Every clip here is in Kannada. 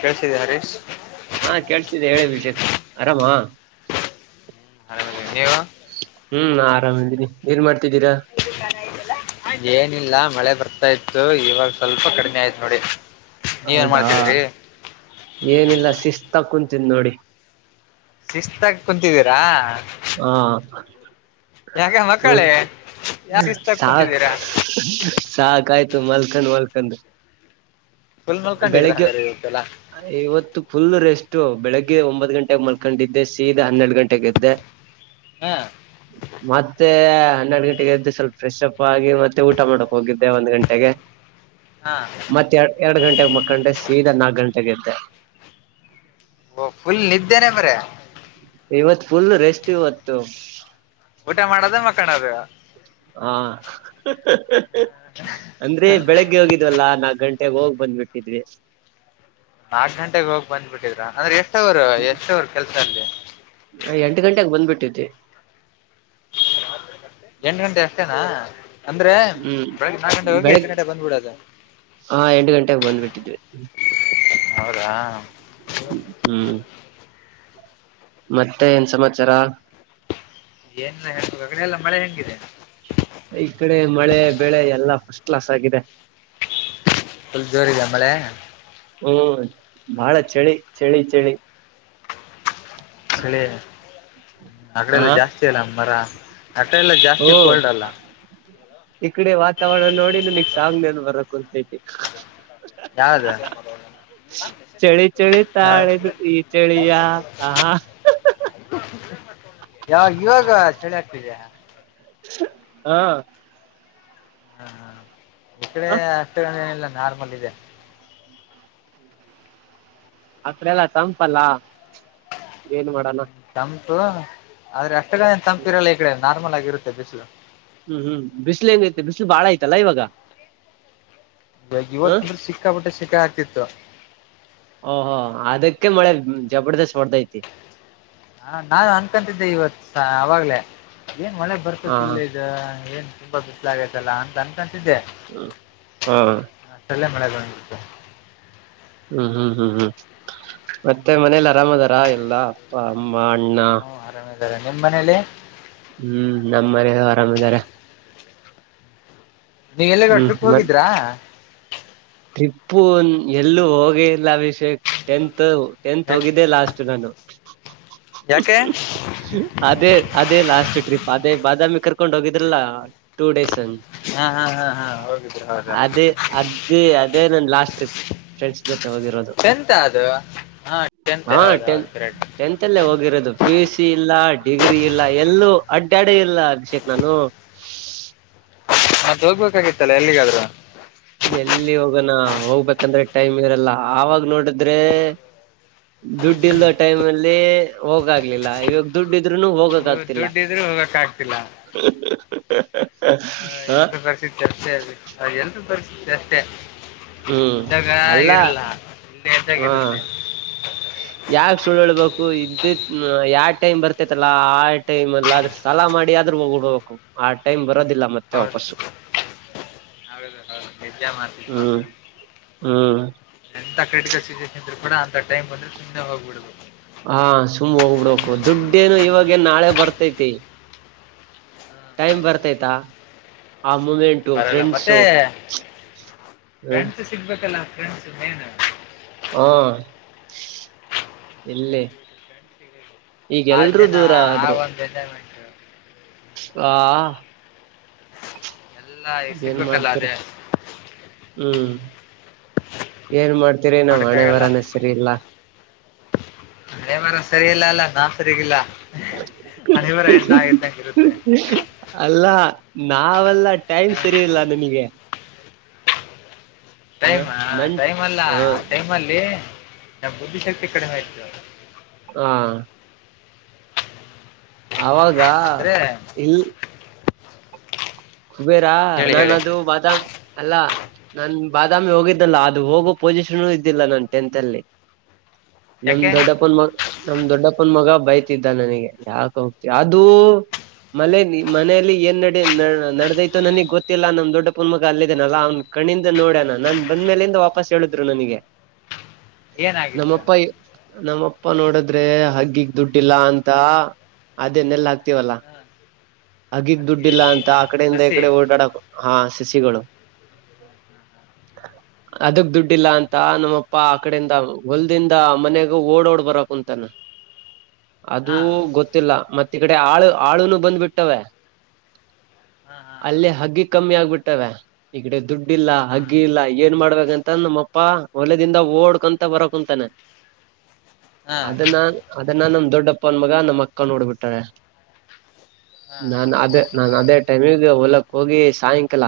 ಕೇಳ್ಸಿದೆ ಹರೀಶ್ ಹಾ ಕೇಳಸ್ತಿದೆ ಹೇಳ ವಿಜಯ ಆರಾಮ, ಆರಾಮಿದೀವಿ ನೀವು ಹ್ಮ್, ಆರಾಮ್ ಇದಿನೀ, ಏನ್ ಮಾಡ್ತ - ತಿದ್ದೀರಾ, ಏನಿಲ್ಲ ಮಳೆ ಬರ್ತಾ ಇತ್ತು. ಇವಾಗ ಸ್ವಲ್ಪ ಕಡಿಮೆ ಆಯ್ತು ನೋಡಿ. ನೀವೇನ್ ಹೌದಾ, ಮಾಡ್ತಿದ್ರಿ ಏನಿಲ್ಲ ಶಿಸ್ತ ಕುಂತ- ತಿನ್ನ ನೋಡಿ. ಶಿಸ್ತಾಗಿ ಕುಂತಿದ್ದೀರಾ... ಹಾ, ಯಾಕ ಹ್ಮ ಮಕ್ಕಳೇ ಯಾ ಶಿಸ್ತಾಗಿ ಸಾಕ್ ಕುಂತಿದ್ದೀರಾ ಸಾಕ್ [unintelligible] ಆಯ್ತು ಮಲ್ಕಂಡ, ಮಲ್ಕಂಡ, ಚಂದ ಫುಲ್ [unintelligible] [inaudible] ಮಲ್ಕೊಂಡಿದ್ರ ಬೆಳಿಗ್ಗೆ ಹಂಗಾರ ಇವತ್ತೆಲ್ಲ ಇವತ್ತು ಫುಲ್ ರೆಸ್ಟು ಬೆಳಗ್ಗೆ ಒಂಬತ್ತು ಗಂಟೆಗ ಮಲ್- ಮಲಕೊಂಡಿದ್ದೆ ಸೀದಾ ಹನ್ನೆರಡು ಗಂಟೆಗೆದ್ದೆ. ಹ ಮತ್ತೆ,, ಹನ್ನೆರಡು ಗಂಟೆಗೆ ಎದ್ದು ಸ್ವಲ್ಪ ಫ್ರೆಶ್ ಅಪ್ ಆಗಿ. ಮತ್ತೆ ಊಟ ಮಾಡೋಕ್ ಹೋಗಿದ್ದೆ ಒಂದ್ ಗಂಟೆಗೆ. ಹಾ -ಮತ್ತೆ ಎರ ಎರಡು ಗಂಟೆಗೆ ಮಕ್ಕಂಡೆ ಸೀದಾ ನಾಕ ಗಂಟೆ- ಎದ್ದ [inaudible] ಓ ಫುಲ್ ನಿದ್ದೆನೆ ಬರೆ, - ಇವತ್ ಫುಲ್ ರೆಸ್ಟ್ ಇವತ್ತು. ಊಟ ಮಾಡೋದ ಮಕ್ಕನದ. - ಹಾ,, ಅಂದ್ರೆ ಬೆಳಗ್ಗೆ ಹೋಗಿದ್ವಲ್ಲಾ ನಾಕ್ ಗಂಟ- ಮತ್ತೆ ಹೋಗ್ ಬಂದ್ಬಿಟ್ಟಿದ್ವಿ ನಾಕ್ ಗಂಟೆಗೆ ಹೋಗಿ ಬಂದ್ಬ ಬಿಟ್ಟಿದ್ರಾ ಅಂದ್ರೆ ಎಸ್ ಎಷ್ಟವ್ರು ಎಷ್ಟವರು ಕೆಲ್ಸ ಅಲ್ಲಿ ಎಂಟು ಗಂಟೆೆಗೆ ಬಂದ್ಬಿಟಿದ್ವಿ ಎಂಟು ಗಂಟೆ ಅಷ್ಟೇನಾ ಅಂದ್ರೆ ಹ್ಮ್ ಬೆಳಗ್ಗೆ ನಾಲ್ಕು ಗಂಟೆ ಹೋಗಿ ಎಂಟು ಬೆಳಿಗ್ ಗಂಟೆ ಬಂದ್ಬಿಡೋದು ಹಾ ಎಂಟು ಗಂಟೆಗೆ ಬಂದ್ಬಿಟ್ಟಿದ್ವಿ ಹೌದಾ ್ಮ ಹ್ಮ್ ಮತ್ತೆ ಏನ್ ಸಮಾಚಾರ ಏನ್ ಹ ಅಗಡೆ ಎಲ್ಲ ಮಳೆ ಹೆಂಗಿದೆ ಈ ಕಡೆ ಮಳೆ ಬೆಳೆ ಎಲ್ಲಾ ಫಸ್ಟ್ ಕ್ಲಾಸ್ ಆಗಿದೆ ಸ್ವಲ್ಪ ಜೋರದೆ ಮಳೆ ಹ್ಮ್ ಬಹಳ ಚಳಿ ಚಳಿ ಚಳಿ ಳಿ ಆಡೆ ಆ ಎಲ್ಲ ಜಾಸ್ತಿ ಅಲ್ಲ ಮರ ಹಟ ಎಲ್ಲ ಜಾಸ್ತಿ ಕೋಲ್ಡ್ ಅಲ್ಲ ಈಕ್ಡೆ ವಾತಾವರಣ ನೋಡಿ ನನಗ್ ಸಾಂಗ್ ನನ್ ಬರಕ್ ಕುಂತೈತಿ ಯಾರ ಹದ ಚಳಿ ಚಳಿ ತಾಳೆದು ಈ ಚಳಿಯ ಆಹಾ ಯಾವ ಇವಾಗ ಚಳಿ ಾಾ ಹಾ ಹಾ ಹಾ ಈ ಕಡೆ ಅಷ್ಟ ನಿಲ್ಲ ನಾರ್ಮಲಿಿದೆ ಅಕಡೆ ಎಲ್ಲ ತಂಪಲ್ಲ ಏನ್ ಮಾಡಣ ತಂಪು ಆದ್ರೆ ಅಷ್ಟಗನ್ ತಂಪಿರಲ್ಲ ಈ ಕಡೆ ನಾರ್ಮಲ್ ಆಗಿರುತ್ತೆ ಬಿಸಿ್ಲು ಹ್ಮ್ ಹ್ಮ್ ಬಿಸಿ್ಲು ಹೆಂಗೈತೆ ಬಿಸಿ್ಲು ಬಾಳ ಐತಲ್ಲ ಇವಾಗ ಇವ ಹ ಇವತ್ತು ತುಂದ್ರ ಸಿಕ್ಕಾ ಬಿಿಟ್ಟೆ ಸಿಕ್ಕಾ ಆಗ್ತಿತ್ತು ಓಹೋ ಅದಕ್ಕೆ ಮಳೆ ಜಬರ್ದಸ್ತ್ ಮಾಡರ್ದೈತಿ ಹಾ ನಾು ಅನ್ಕಂತಿದ್ದೆ ಇವತ್ ಅವಾಗ್ಲೇ ಏನ್ ಮಳೆ ಹಾ ಹಾ ಬರ್ಕೋತಿಿಲ್ಲ ಇದ ಏನ್ ತುಂಬ ಬಿಸ್ಲ ಆತಲ್ಲ ಅಂತ ಅನ್ಕಂತಿದ್ದೆ ಹ್ಮ ಹ್ಮ್ ನಲ್ಲೆ ಮಳೆ ಬತ ಹ್ಮ್ ಹ್ಮ್ ಹ್ಮ್ ಹ್ಮ್ ಮತ್ತೆ ಮನೇಲಿ ಆರಾಮ ಅದಾರ ಎಲ್ಲ ಅ ಮಾಡಣ್ಣ ನಿಮ್ಮ್ ಮನೇಲಿ ಹ್ಮ್ ನಮ್ಮ ಮನ ಆರಾಮ್ಿದಾರ ನೀವು ಎಲ್ಲನ ಹ್ಮ್ ಟ್ರಿಪ್ ಹೋಗಿದ್ರಾ ನಿಪ್ಪು ಎಲ್ಲೂ ಹೋಗಿ ಇಲ್ಲ ಅಭಿಷೇಕ್ ಟೆಂತ್ [unintelligible] ಟೆಂತ್ ಹೋಗಿದ್ದೆ ಲಾಸ್ಟ್ ನಾನು ಯಾಕೆ ಅದೇ ಅದೇ ಲಾಸ್ಟ್ ಟ್ರಿಪ್ ಅದೇ ಬಾದಾಮಿ ಕರ್ಕೊಂಡ್ ಹೋಗಿದ್ರಲ್ಲ ಟೂ ಡೇಸ್ ಹಾ ಹಾ ಹಾ ಹಾ ಹೋಗಿದ್ರೆ ಹೌದು ಅದೇ ಅದೇ ಅದೇ ನನ್ ಲಾಸ್ಟ್ ಟ್ರಿಪ್ ಫ್ರೆಂಡ್ಸ್ ಜೊತೆ ಓದಿರೋದು ಟೆಂತ್ ಅದು ಹಾ ಟೆಂತ್ ಹ ಹೌದ ಹೌದು ಟೆಂತ್ ಕರೆಕ್ಟ್ ಟೆಂತ್ ಅಲ್ಲ ಓದಿರೋದು ಪಿಯುಸಿ ಇಲ್ಲ ಡಿಗ್ರಿ ಇಲ್ಲ ಎಲ್ಲೂ ಅಡ್ಡ ಅಡೆ ಇಲ್ಲ ಅಭಿಷೇಕ್ ನಾನು ನಾತ್ ಹೋಗ್ಬೇಕಾಗಿತ್ತಲ್ಲಾ ಎಲ್ಲಿಗಾದ್ರೂ ಎಲ್ಲಿ ಹೋಗೋಣ ಹೋಗ್ಬೇಕಂದ್ರೆ ಟೈಮ್ ಇರಲ್ಲ ಆವಾಗ ನೋಡಿದ್ರೆ ದುಡ್ಡಿಲ್ದ ಟೈಮ್ ಅಲ್ಲಿ ಹೋಗ್ಲಿಲ್ಲ ಇವಾಗ ದುಡ್ ಇದೆ ಇನ್ನು ಹೋಗಕ್ ನೀವು ಆಗ್ತಿಲ್ಲ ದುಡ್ಡ ಇದ್ರು ಹ ಹಾ ಎಲ್ರೂ ತರಿಸಿ ಎಲ್ಲರೂ ತರಿಸಿ ಎತ್ತೆ ಹ್ಮ್ ಅಲ್ಲ ಇಲ್ಲೇ ಇದ್ದಾಗ ಹಾ ಇರುತ್ತೆ ಯಾಕ್ ಸುಳ್ಳ್ಬೇಕು ಇದ್ದಿದ್ನಾ ಯಾಕ್ ಟೈಮ್ ಬರ್ತೈತಲ್ಲಾ ಆಟೈಮ ಅಲ್ಲಿ ಆದ್ರೆ ಸಾಲ ಮಾಡಿ ಆದ್ರೂ ಹೋಗಿಡ್ಬೇಕು ಆ ಟೈಮ್ ಮತ್ತೆ ಬರೋದಿಲ್ಲ ಹೌದು ವಾಪಸ್ಸು ಹೌದು ಹೌದು ನಿಜ ಮಾತಿಗ್ ಮಾತ್ರ ಹ್ಮ್ ಹ್ಮ್ ಎಂತ ಕಟಿಗೆ ಸಿಗು ಕೂಡ ಅಂತ ಟೈಮ್ ಬಂದ್ರ ಸುಮ್ಮನೆ ಹೋಗ್ಬಡ್ಬೇಕು ಹಾ ಸುಮ್ಮ್ ಹೋಗ್ಬಿಡ್ಬೇಕು ದುಡ್ಡೇನು ಇವಾಗ ನಾಳೆ ಬರ್ತೈತಿ ಟೈಮ್ ಬರ್ತೈತಾ ಆ ಮೂಮೆಂಟು ಬರಲ್ಲ ಫ್ರೆಂಡ್ಸು ಮತ್ತೆ ಹ ಫ್ರೆಂಡ್ಸು ಸಿಗ್ಬೇಕಲ್ಲ ಫ್ರೆಂಡ್ಸ್ ಮೇನ್ ಹಾ ಇಲ್ಲಿ ಆ ಈಗೆಲ್ರೂ ಜನ ದೂರ ಆ ಆದ್ರು ಒಂದು ಎಂಜಾಯ್ಮೆಂಟ್ ಹಾ ಎಲ್ಲ ಈಗ ಏನ್ ಸಿಗ್ಬೇಕಲ್ಲ ಮಾಡ್ತೀರ ಅದೇ ಹ್ಮ್ ಏನ್ ಮಾಡ್ತೀರಿ ನಮ್ಮ ಹಣೆ ಮಾಡಕ್ಕಾಗಲ್ಲ ಬರಾನೇ ಸರಿ ಇಲ್ಲ ಹಣೆಬರ ಸರಿಯಲ್ಲ ಅಲ್ಲ ನಾವು ಸರಿಗಿಲ್ಲ ಹಣೆಬರ ಏನ್ ನಾ ಇದ್ದಂಗೆ ಇರುತ್ತೆ ಅಲ್ಲ ನಾವೆಲ್ಲ ಟೈಮ್ ಸರಿ ಇಲ್ಲ ನಿನಗೆ ಟೈಮ ನನ್ ಟೈಮ್ ಅಲ್ಲಾ ಹ ಟೈಮ್ ಅಲ್ಲಿ ನಾ ಬುದ್ಧಿಶಕ್ತಿ ಕಡೆ ಹಯ್ತವಾಗ ಹಾ ಆವ ಗಾ ಅಂದ್ರೆ ಇಲ್ಲಿ ಹಬೇರಾ ಹೇಳಿ ನಾನ ಹೇಳಿ ಅದು ಬಾದಾಮ ಅಲ್ಲಾ ನಾ ಬಾದಾಮಿ ಹೋಗಿದ್ದಲ್ಲ ಅದು ಹೋಗೋ ಪೊಸಿಷನ್ ಇದ್ದಿಲ್ಲ ನನ್ ಟೆಂತ್ ಅಲ್ಲಿ ನಮ ಯಾಕೆ ದೊಡ್ಡಪ ನಮ್ ದೊಡ್ಡಪ್ಪನ ಮಗ ಬೈತಿದ್ದ ನನಗೆ ಯಾಕ ಹೋಗ್ತಿವಿ ಅದು ಮನೆ ಮನೇಲಿ ಏನ್ ನಡಿ ನಡದೈತತ್ತು ನನಗ್ ಗೊತ್ತಿಲ್ಲಾ ನಮ್ ದೊಡ್ಡ ಪುಣ ಮಗ ಅಲ್ಲಿದೆೇನಲ್ಲಾ ಅವ್ನ್ ಕಣಿಂದ ನೋಡ್ಯಣ ನಾನ್ ಬಂದ್ಮೇಲಿಂದ ವಾಪಸ್ ಹೇಳಿದ್ರು ನನಗೆ ಏನಾಗಿತ್ತು ನಮ್ಮಪ್ಪ ನಮ್ಮ ಅಪ್ಪ ನೋಡದ್ರೆ ಹಗ್ಗಿಗ್ ದುಡ್ಡಿಲ್ಲ ಅಂತ ಅದೇನ್ನೆಲ್ಲ ಆಾಕ್ತಿವಲ್ಲ ಹಗ್ಗಗ್ ಹಕ್ಕಿ ದುಡ್ಡಿಲ್ಲಾ ಹಕ್ಕಿ ಅಂತ ಅಡೆಯಿಂದ ಸಸಿ ಈಕಡೆ ಓಡಾಡ ಹಾ ಸಿಗಳು ಅದಕ್ ದುಡ್ಡಿಲ್ಲ ಅಂತ ನಮ್ಮಪ್ಪ ಆ ಕಡೆಯಿಂದ ಹೊಲ್ದಿಂದ ಮನೆಗ ಓಡೋಡ್ ಬರಕ್ ಅಂತಾನ ಅದುೂ ಹಾ ಗೊತ್ತಿಲ್ಲ ಮತ್ತ ಈ ಕಡೆ ಆಳು ಆಳುನು ಬಂದ್ಬ ಬಿಟ್ಟವ ಹಾ ಹಾ ಅಲ್ಲ ಹಗ್ಗಿ ಕಮ್ಮಿ ಆಗ್ಬಿಟ್ಟಾವ ಈಗಡೆ ದುಡ್ಡಿ ಇಲ್ಲ ಹಾ ಹಗ್ಗಿ ಇಲ್ಲ ಏನ್ ಮಾಡ್ಬೇಕಂತಂದ ನಮ್ಮಪ್ಪ ಒಲದಿಂದ ಓಡ್ಕೊಂತ ಬರಕಂತಾನೆ ಹಾ ಅದನ್ನಾ ಅದನ್ನ ನಮ ದೊಡ್ಡಪ್ಪ ಅನ್ ಮಗ ನಮ್ಮ ಅಕ್ಕ ನೋಡ್ಬಿಟ್ಟಾರೆ ಹಾ ಹಾ ನಾನ ಅದೇ ನಾನನ್ ಅದೇ ಟೈಮಿಗ ಹೊಲಕ್ ಹೋಗಿ ಸಾಯಂಕಾಲ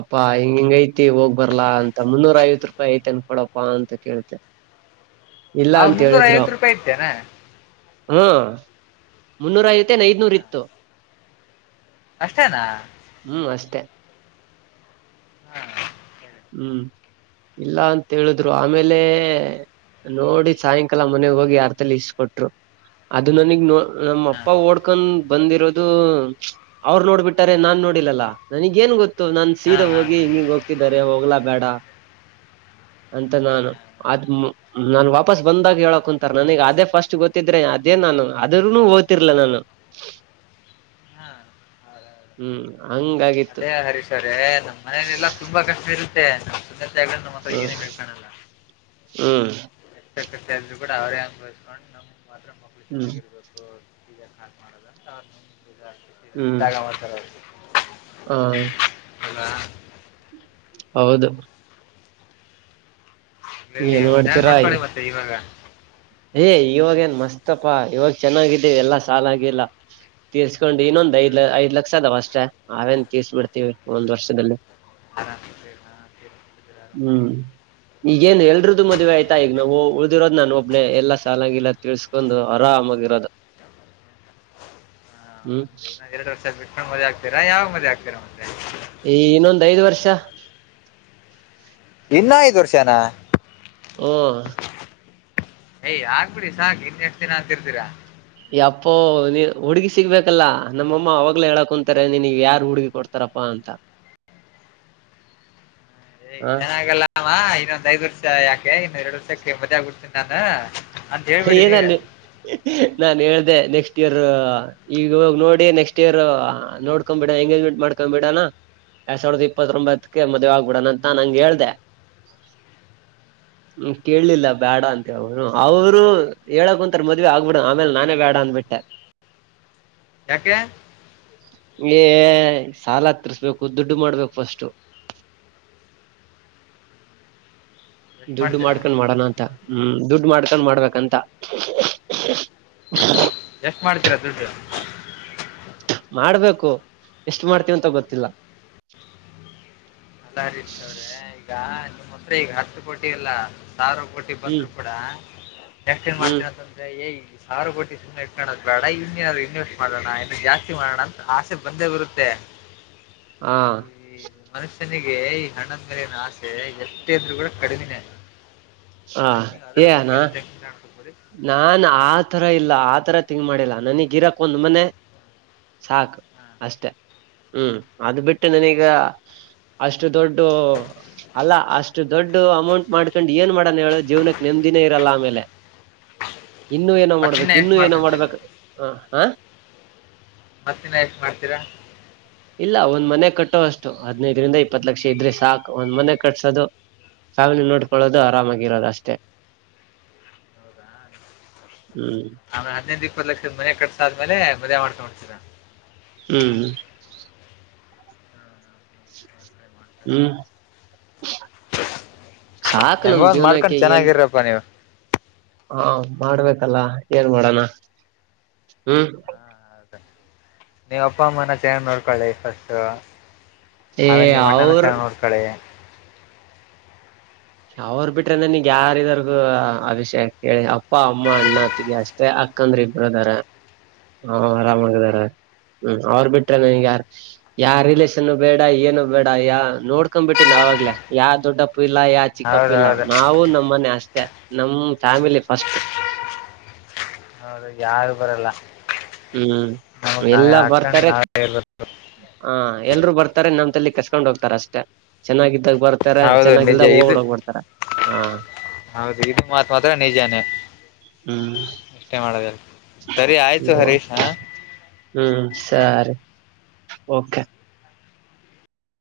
ಅಪ್ಪಾ ಹಾ ಹಿಂಗ ಹಿಂಗ ಐತಿ ಹೋಗ್ ಬರ್ಲಾ ಅಂತ ಮುನ್ನೂರ ಐವತ್ ರೂಪಾಯಿ ಐತೆನ್ ಕೊಡಪ್ಪಾ ಅಂತ ಕೇಳ್ತೆ ಇಲ್ಲ ಹ ಅಂತ ಮುನ್ನೂರ ಐವತ್ತು ರೂಪಾಯಿ ಐತೇನೆ ಹಾ ಮುನ್ನೂರ ಆಯತೆೇನ್ ಹಾ ಐದನೂರ್ ಇತ್ತು ಅಷ್ಟೇನಾ ಹ್ಮ್ ಅಷ್ಟೆ ಹಾ ಹ್ಮ್ ಇಲ್ಲ ಅಂತ ಹೇಳಿದ್ರು ಆಮೇಲೆ ನೋಡಿ ಸಾಯಂಕಾಲ ಮನೆಗ್ ಹೋಗಿ ಅರ್ತಲ್ಲಿ ಇಸ್ ಕೊೊಟ್ರು ಅದು ನನಗ್ ನೋ ನಮ್ಮ ಹಾ ಅಪ್ಪ ಓಡ್ಕೊಂಡ್ ಬಂದಿರೋದು ಅವರು ನೋಡ್ಬಿಟ್ಟಾರೆ ನಾನ್ ನೋಡಿಲ್ಲಲ್ಲಾ ನನಗ ಏನ್ ಗೊ ನಾನ್ ಹಾ ಸೀದ ಹಾ ಹೋಗಿಂಗಿ ಹೋಗ್ತ ಿದ್ದಾರೆ ಹೋಗ್ಲಾ ಬೇಡ ಅಂತ ನಾನು ಅದ್ ನಾನನ್ ವಾಪಸ್ ಬಂದಾಗ ಹೇಳಕ್ ಕುಂತಾರ ನನಗ ಅದೇ ಫಸ್ಟ್ ಗೊತ್ತಿದ್ರೆ ಅದೇ ನಾನು ಅದ್ರೂನು ಓ್ತಿರ್ಲ ನಾನು ಹಾ ಹೌದೌದು ಹ್ಮ್ ಹಂಗಾಗಿತ್ತು ಅದೇ ಹರೀಶ್ ಅವರೇ ನಮ್ಮ್ ಮನೇಲೆಲ್ಲಾ ತುಂಬಾ ಕಷ್ಟ ಇರುತ್ತೆ ಅ ನಮ್ಮತ್ರ ಏನ ಹ್ಮ್ ಹೇಳ್ಕಳಲ್ಲ ಹ್ಮ್ ರು ಕೂಡ ಅವರೇ ಅನುವ್ಕೊಂಡು ನಮ ಮಾತ್ರ ಮಕ್ಕಳು ಹ್ಮ್ ಚೆನ್ನಾಗಿರ್ಬೇಕು ಈಗ ಯಾ ಮಾಡದ ಾಗ ಮಾ್ತದು ಹಾ ಅಲ್ಲ ಹೌದು ಇಲ್ಲಿ ಏನ್ ಯ ಮಾಡ್ತೀರಾ ನೋಡ್ಕೊಳ್ಳಳಿ ಮತ್ತೆ ಇವಾಗ ಏ ಇವಾಗ ಏನ್ ಮಸ್ತಪಾ ಇವಾಗ ಚೆನ್ನಾಗಿದ್ದೀವಿ ಎಲ್ಲಾ ಸಾಲ ಆಾಗಿಿಲ್ಲ ತೀರ್ಕೊಂಡ್ ಇನ್ನೊಂದ್ ಹಾ ಐದ್ ಐದ್ ಲಕ್ಷ ಅದಾವ ಅಷ್ಟೇ ಅವೇನ್ ತೀರ್ಬಿಡ್ತೀವಿ ಒಂದ್ ವರ್ಷದಲ್ಲಿ ಆರಾಮ್ ಆರಾಮ್ ಹ್ಮ್ ಈಗೇನ್ ಎಲ್ರದದು ಮದ್ವೆ ಆಯ್ತಾ ಈಗ ನಾ ಉಳ್ದಿರೋದ್ ನಾನು ಒಬ್ ಎಲ್ಲ ಸಾಲಾಗಿಲ್ಲ ತಿಳಸ್ಕೊಂಡು ಆರಾಮಾಗಿರೋದು ಹ್ಮ್ ನ ಎಡು ವರ್ ಆಗ್ ಬಿು ಮಕ್ಕಳ ಮದ ಆಗ್ತರಾ ಯಾವ ಮದೆ ಆಗ್ತೀರ ಮತ್ತೆ ಈ ಇನ್ನೊಂದ್ ಐದ್ ವರ್ಷ ಇನ್ನ ಐದು ವರ್ಷನ ಹ್ಮ ಯ್ ಆಗ್ಬಿಡಿ ಸಾಕು ಇನ್ ಎಷ್ಟ ದಿನ ಅಂತಿರ್ತೀರಾ ಯಪ್ಪೋ ನೀ ಹುಡ್ಗಿ ಸಿಗ್ಬೇಕಲ್ಲಾ ನಮ್ಮಮ್ಮ ಅವಾಗ್ಲ ಹೇಳಾಕ ಕುಂತಾರೆ ನಿಿನ ಯಾರ್ು ಹುಡ್ಗಿ ಕೊಡ್ತಾರಪ್ಪಾ ಅಂತ ಹ ಏನಾಗಲ್ಲ ಅ ಇನ್ನೊಂದ್ ಐ್ ವರ್ಷ ಯಾಕೆ ಇನ್ನ್ ಎರಡು ವರ್ಷ ಮ್ಮದಿ ಆಗ್ಬಿಡ್ತೀಿ ನಾನ ಏನನ್ ನಾನ್ ಹೇಳ್ದ ನೆಕ್ಸ್ಟ್ ಇಯರ್ ಈಗ ನೋಡಿ ನೆಕ್ಸ್ಟ್ ಇಯರ್ ನೋಡ್ಕೊ್ ಬಿಿಡ ಎಂಗೇಜ್ಮೆಂಟ್ ಮಾಡ್ಕೊಂಡ್ಬಿಡಣ ಎರಡ್ ಸಾವಿರದ ಇಪ್ಪತ್ತೊಂಬತ್ತ ಮದ್ ಆಗ್ಬಿಡಣ ಅಂತ ನಂಗೆ ಹೇಳ್ದ ಹ್ಮ ಕೇಳಲಿಲ್ಲ ಬ್ಯಾಡ ಅಂತ ಹೇಳ ರು ಹೇಳಕ್ ಕುಂತಾರೆ ಮದ್ವೆ ಆಗ್ಬಿಡ ಆಮೇಲೆ ನಾನೇ ಬೇಡ ಅಂದಬಿಟ್ಟೆ ಯಾಕೆ ಗೆ ಸಾಲ ತಿರ್ಸ್ಬೇಕು ದುಡ್ಡು ಮಾಡ್ಬೇಕು ಫಸ್ಟ್ು ಎಷ್ಟ್ ದುಡ್ಡು ಮಾಡ್ತೀರಾ ಮಾಡ್ಕೊಂಡ್ ಮಾಡೋಣ ಅಂತ ಹ್ಮ್ ದುಡ್ ಮಾಡ್ಕೊಂಡ ಮಾಡ್ಬೇಕಂತ ಎಷ್ಟು ಮಾಡ್ತೀರಾ ದುಡ್ಡು ಮಾಡ್ಬೇಕು ಎಷ್ಟ ಮಾಡ್ತೀವ ಅಂತ ಗೊತ್ತಿಲ್ಲ ಈಗಾ ನಿಮ್ಮ್ ಹತ್ರ ಈಗ ಹಷ್ಟ ಕೊಟ್ಟವಲ್ಲ ಸಾವಿರ ಕೋಟಿ ಹ್ಮ್ ಬಂದ್ರು ಕೂಡ ಎಕ್ಟ್ ಏನ್ ಹ್ಮ್ ಮಾಡ್ತೀನ ಅಂತಂದ್ರೆ ಏ ಸಾವಿರ ಕೋಟ ಸುಮ್ಮನೆ ಇಟ್ಕೋದ ಬೇಡ ಇನ್ನೇಏನಾದ್ರು ಇನ್ವೆಸ್ಟ್ ಮಾಡೋಣ ಇನ್ನು ಜಾಸ್ತಿ ಮಾಡೋಣ ಅಂತ ಆಸೆ ಬಂದೇ ಬರುತ್ತೆ ಹಾ ಈ ಮನುಷ್ಯನಿಗೆ ಈ ಹಣ್ಣದ ಮೇಲಿನ ಆಸೆ ಎಷ್ಟ ಇದ್ರು ಕೂಡ ಕಡಿಮಿನೇ ಆ ಆ ಅದಕ್ ನೀವು ಅದ್ರ ಏ ಅಣ್ಣ ಬಗ್ಗೆ ಎಲ್ಲಿ ತೆಂ ಕಕೊಂಡಬೋಡಿ ನಾನ್ ಆತರ ಇಲ್ಲ ಆತರ ತಿಂಗ್ ಮಾಡಿಲ್ಲ ನನಗ್ಿರಕ್ ಒಂದ್ ಮನೆ ಸಾಕ್ು ಅಷ್ಟೆ ಹ್ಮ್ ಅದು್ ಬಿಟ್ಟು ನನೀಗ ಅಷ್ಟು ದೊಡ್ಡ ಅಲ್ಲ ಅಷ್ಟು ದೊಡ್ಡ ಅಮೌಂಟ್ ಮಾಡ್ಕೊಂಡ್ ಏನ್ ಮಾಡಣ ಹೇಳ ಜೀವನಕ್ ನೆಮದಿನೇ ಇರಲ್ಲ ಆಮೇಲೆ ಇನ್ನು ಏನೋ ಮತ್ತಿನ್ನ ಮಾಡ್ಬೇಕು ಎಷ್ಟು ಇನ್ನುೂ ಏನೋ ಮಾಡ್ಕೊಂತೀರಾ ಮಾಡ್ಬೇಕ ಹ ಹಾ ಮತ್ತಿನ ಎಷ್ಟು ಮಾಡ್ತೀರಾ ಇಲ್ಲ ಒಂದ್ ಮನೆ ಕಟ್ಟೋ ಅಷ್ಟು ಹದ್ನೈದರಿಂದ ಇಪ್ಪತ್ ಲಕ್ಷ ಇದ್ರೆ ಸಾಕು ಒಂದ್ ಮನೆ ಕಟ್ಸೋದು ಫ್ಯಾಮಿಲಿ ನೋಡ್ಕೊಳ್ಳೋದು ಹಾಂ, ಆರಾಮಾಗಿರೋದು ಅಷ್ಟೇ ಹೌದಾ ಹ್ಮ್ ಆಮೇಲೆ ಹನ್ನೊಂದ್ ಇಪ್ಪತ್ತು ಲಕ್ಷದ ಮನೆ ಕಟ್ಸಾದ್ಮೇಲೆ ವದೆ ಮಾಡ್ಕೊೊಂಡತೀರ ಹ್ಮ್ ಹ್ಮ್ ಸಾಕು ಹೆಂಗ ನಮ್ ಒಂದ್ ಮಾಡ್ಕೊಂಡ್ ಜೀವನಕ್ಕೆ ಚೆನ್ನಾಗಿರಪ್ಪಾ ನೀವು ಹಾ ಮಾಡ್ಬೇಕಲ್ಲ ಏನ್ ಮಾಡೋಣ ಹ್ಮ್ ಹಾಂ, ಹೌದಾ. ನೀವು ಅಪ್ಪ ಅಮ್ಮನ ಚೆ್ ನೋಡ್ಕೊಳ್ಳಿ ಫಸ್ಟ್ ಏ ಅವೆಲ್ಲಿ ಮಣ್ಣನ ಅವ್ರ ಸಣ ನೋಡ್ಕಳೆ ಅವ್ರ ಬಿಟ್ರನಗ್ ಯಾರ ಇದಾರ್ಗು ಅಭಿಷೇಕ್ ಹೇಳಿ ಅಪ್ಪ ಅಮ್ಮ ಅಣ್ಣತ್ತಗ ಅಷ್ಟೇ ಅಕ್ಕಂದ್ರ ಇಬ್ರದಾರ ಹಾಂ ಆರಾಮಗದಾರ ಹ್ಮ ಅವ್ರ ಬಿಟ್ರೆ ನನ್ಗ ಹಾಂ ಹಾಂ, ಯಾರ್ ಯಾರ್ ರಿಲೇಷನ್ ಬೇಡ ಏನು ಬೇಡ ಯ ನೋಡ್ಕೊಂಡ್ ಬಿಟ್ಟೀನ್ ಅವಾಗ್ಲೇ ಯಾರ್ ದೊಡ್ಡಪ್ಪ ಇಲ್ಲ ಹೌದು ಚಿಕ್ಕಪ್ಪಿಲ್ಲ ಹೌದು ನಾವು ನಮ್ಮ ಮನೆ ಅಷ್ಟೇ ನಮ್ ಫ್ಯಾಮಿಲಿ ಫಸ್ಟ್ ನೋ್ರ ಯಾರು ಬರಲ್ಲ ಹ್ಮ್ ನಮಗ್ ನಾವೇ ಎಲ್ಲ ಹಾಕೊಂಡು ಬರ್ತಾರೆ ನಾವೇ ಇರ್ಬೇಕು ಹಾ ಎಲ್ರು ಬರ್ತಾರೆ ನಮ್ ತಲ್ಲಿ ಕಸ್ಕೊಂಡ್ ಹೋಗ್ತಾರ ಅಷ್ಟೆ ಚೆನ್ನಾಗಿದ್ದಾಗ ಬರ್ತಾರೆ ಹೌದು ನಿಜ ಚೆನ್ನಾಗಿಲ್ದಾಗ ಇದು ಓಡ್ ಹೋಗ್ಬಿಡ್ತಾರ ಹಾ ಹೌದು ಇದು ಮಾತ್ ಮಾತ್ರ ನಿಜಾನೇ ಹ್ಮ್ ಇಷ್ಟೇ ಮಾಡದು ಸರಿ ಆಯ್ತು ಹರೀಶ ಹ್ಮ್ ಸರಿ ಓಕೆ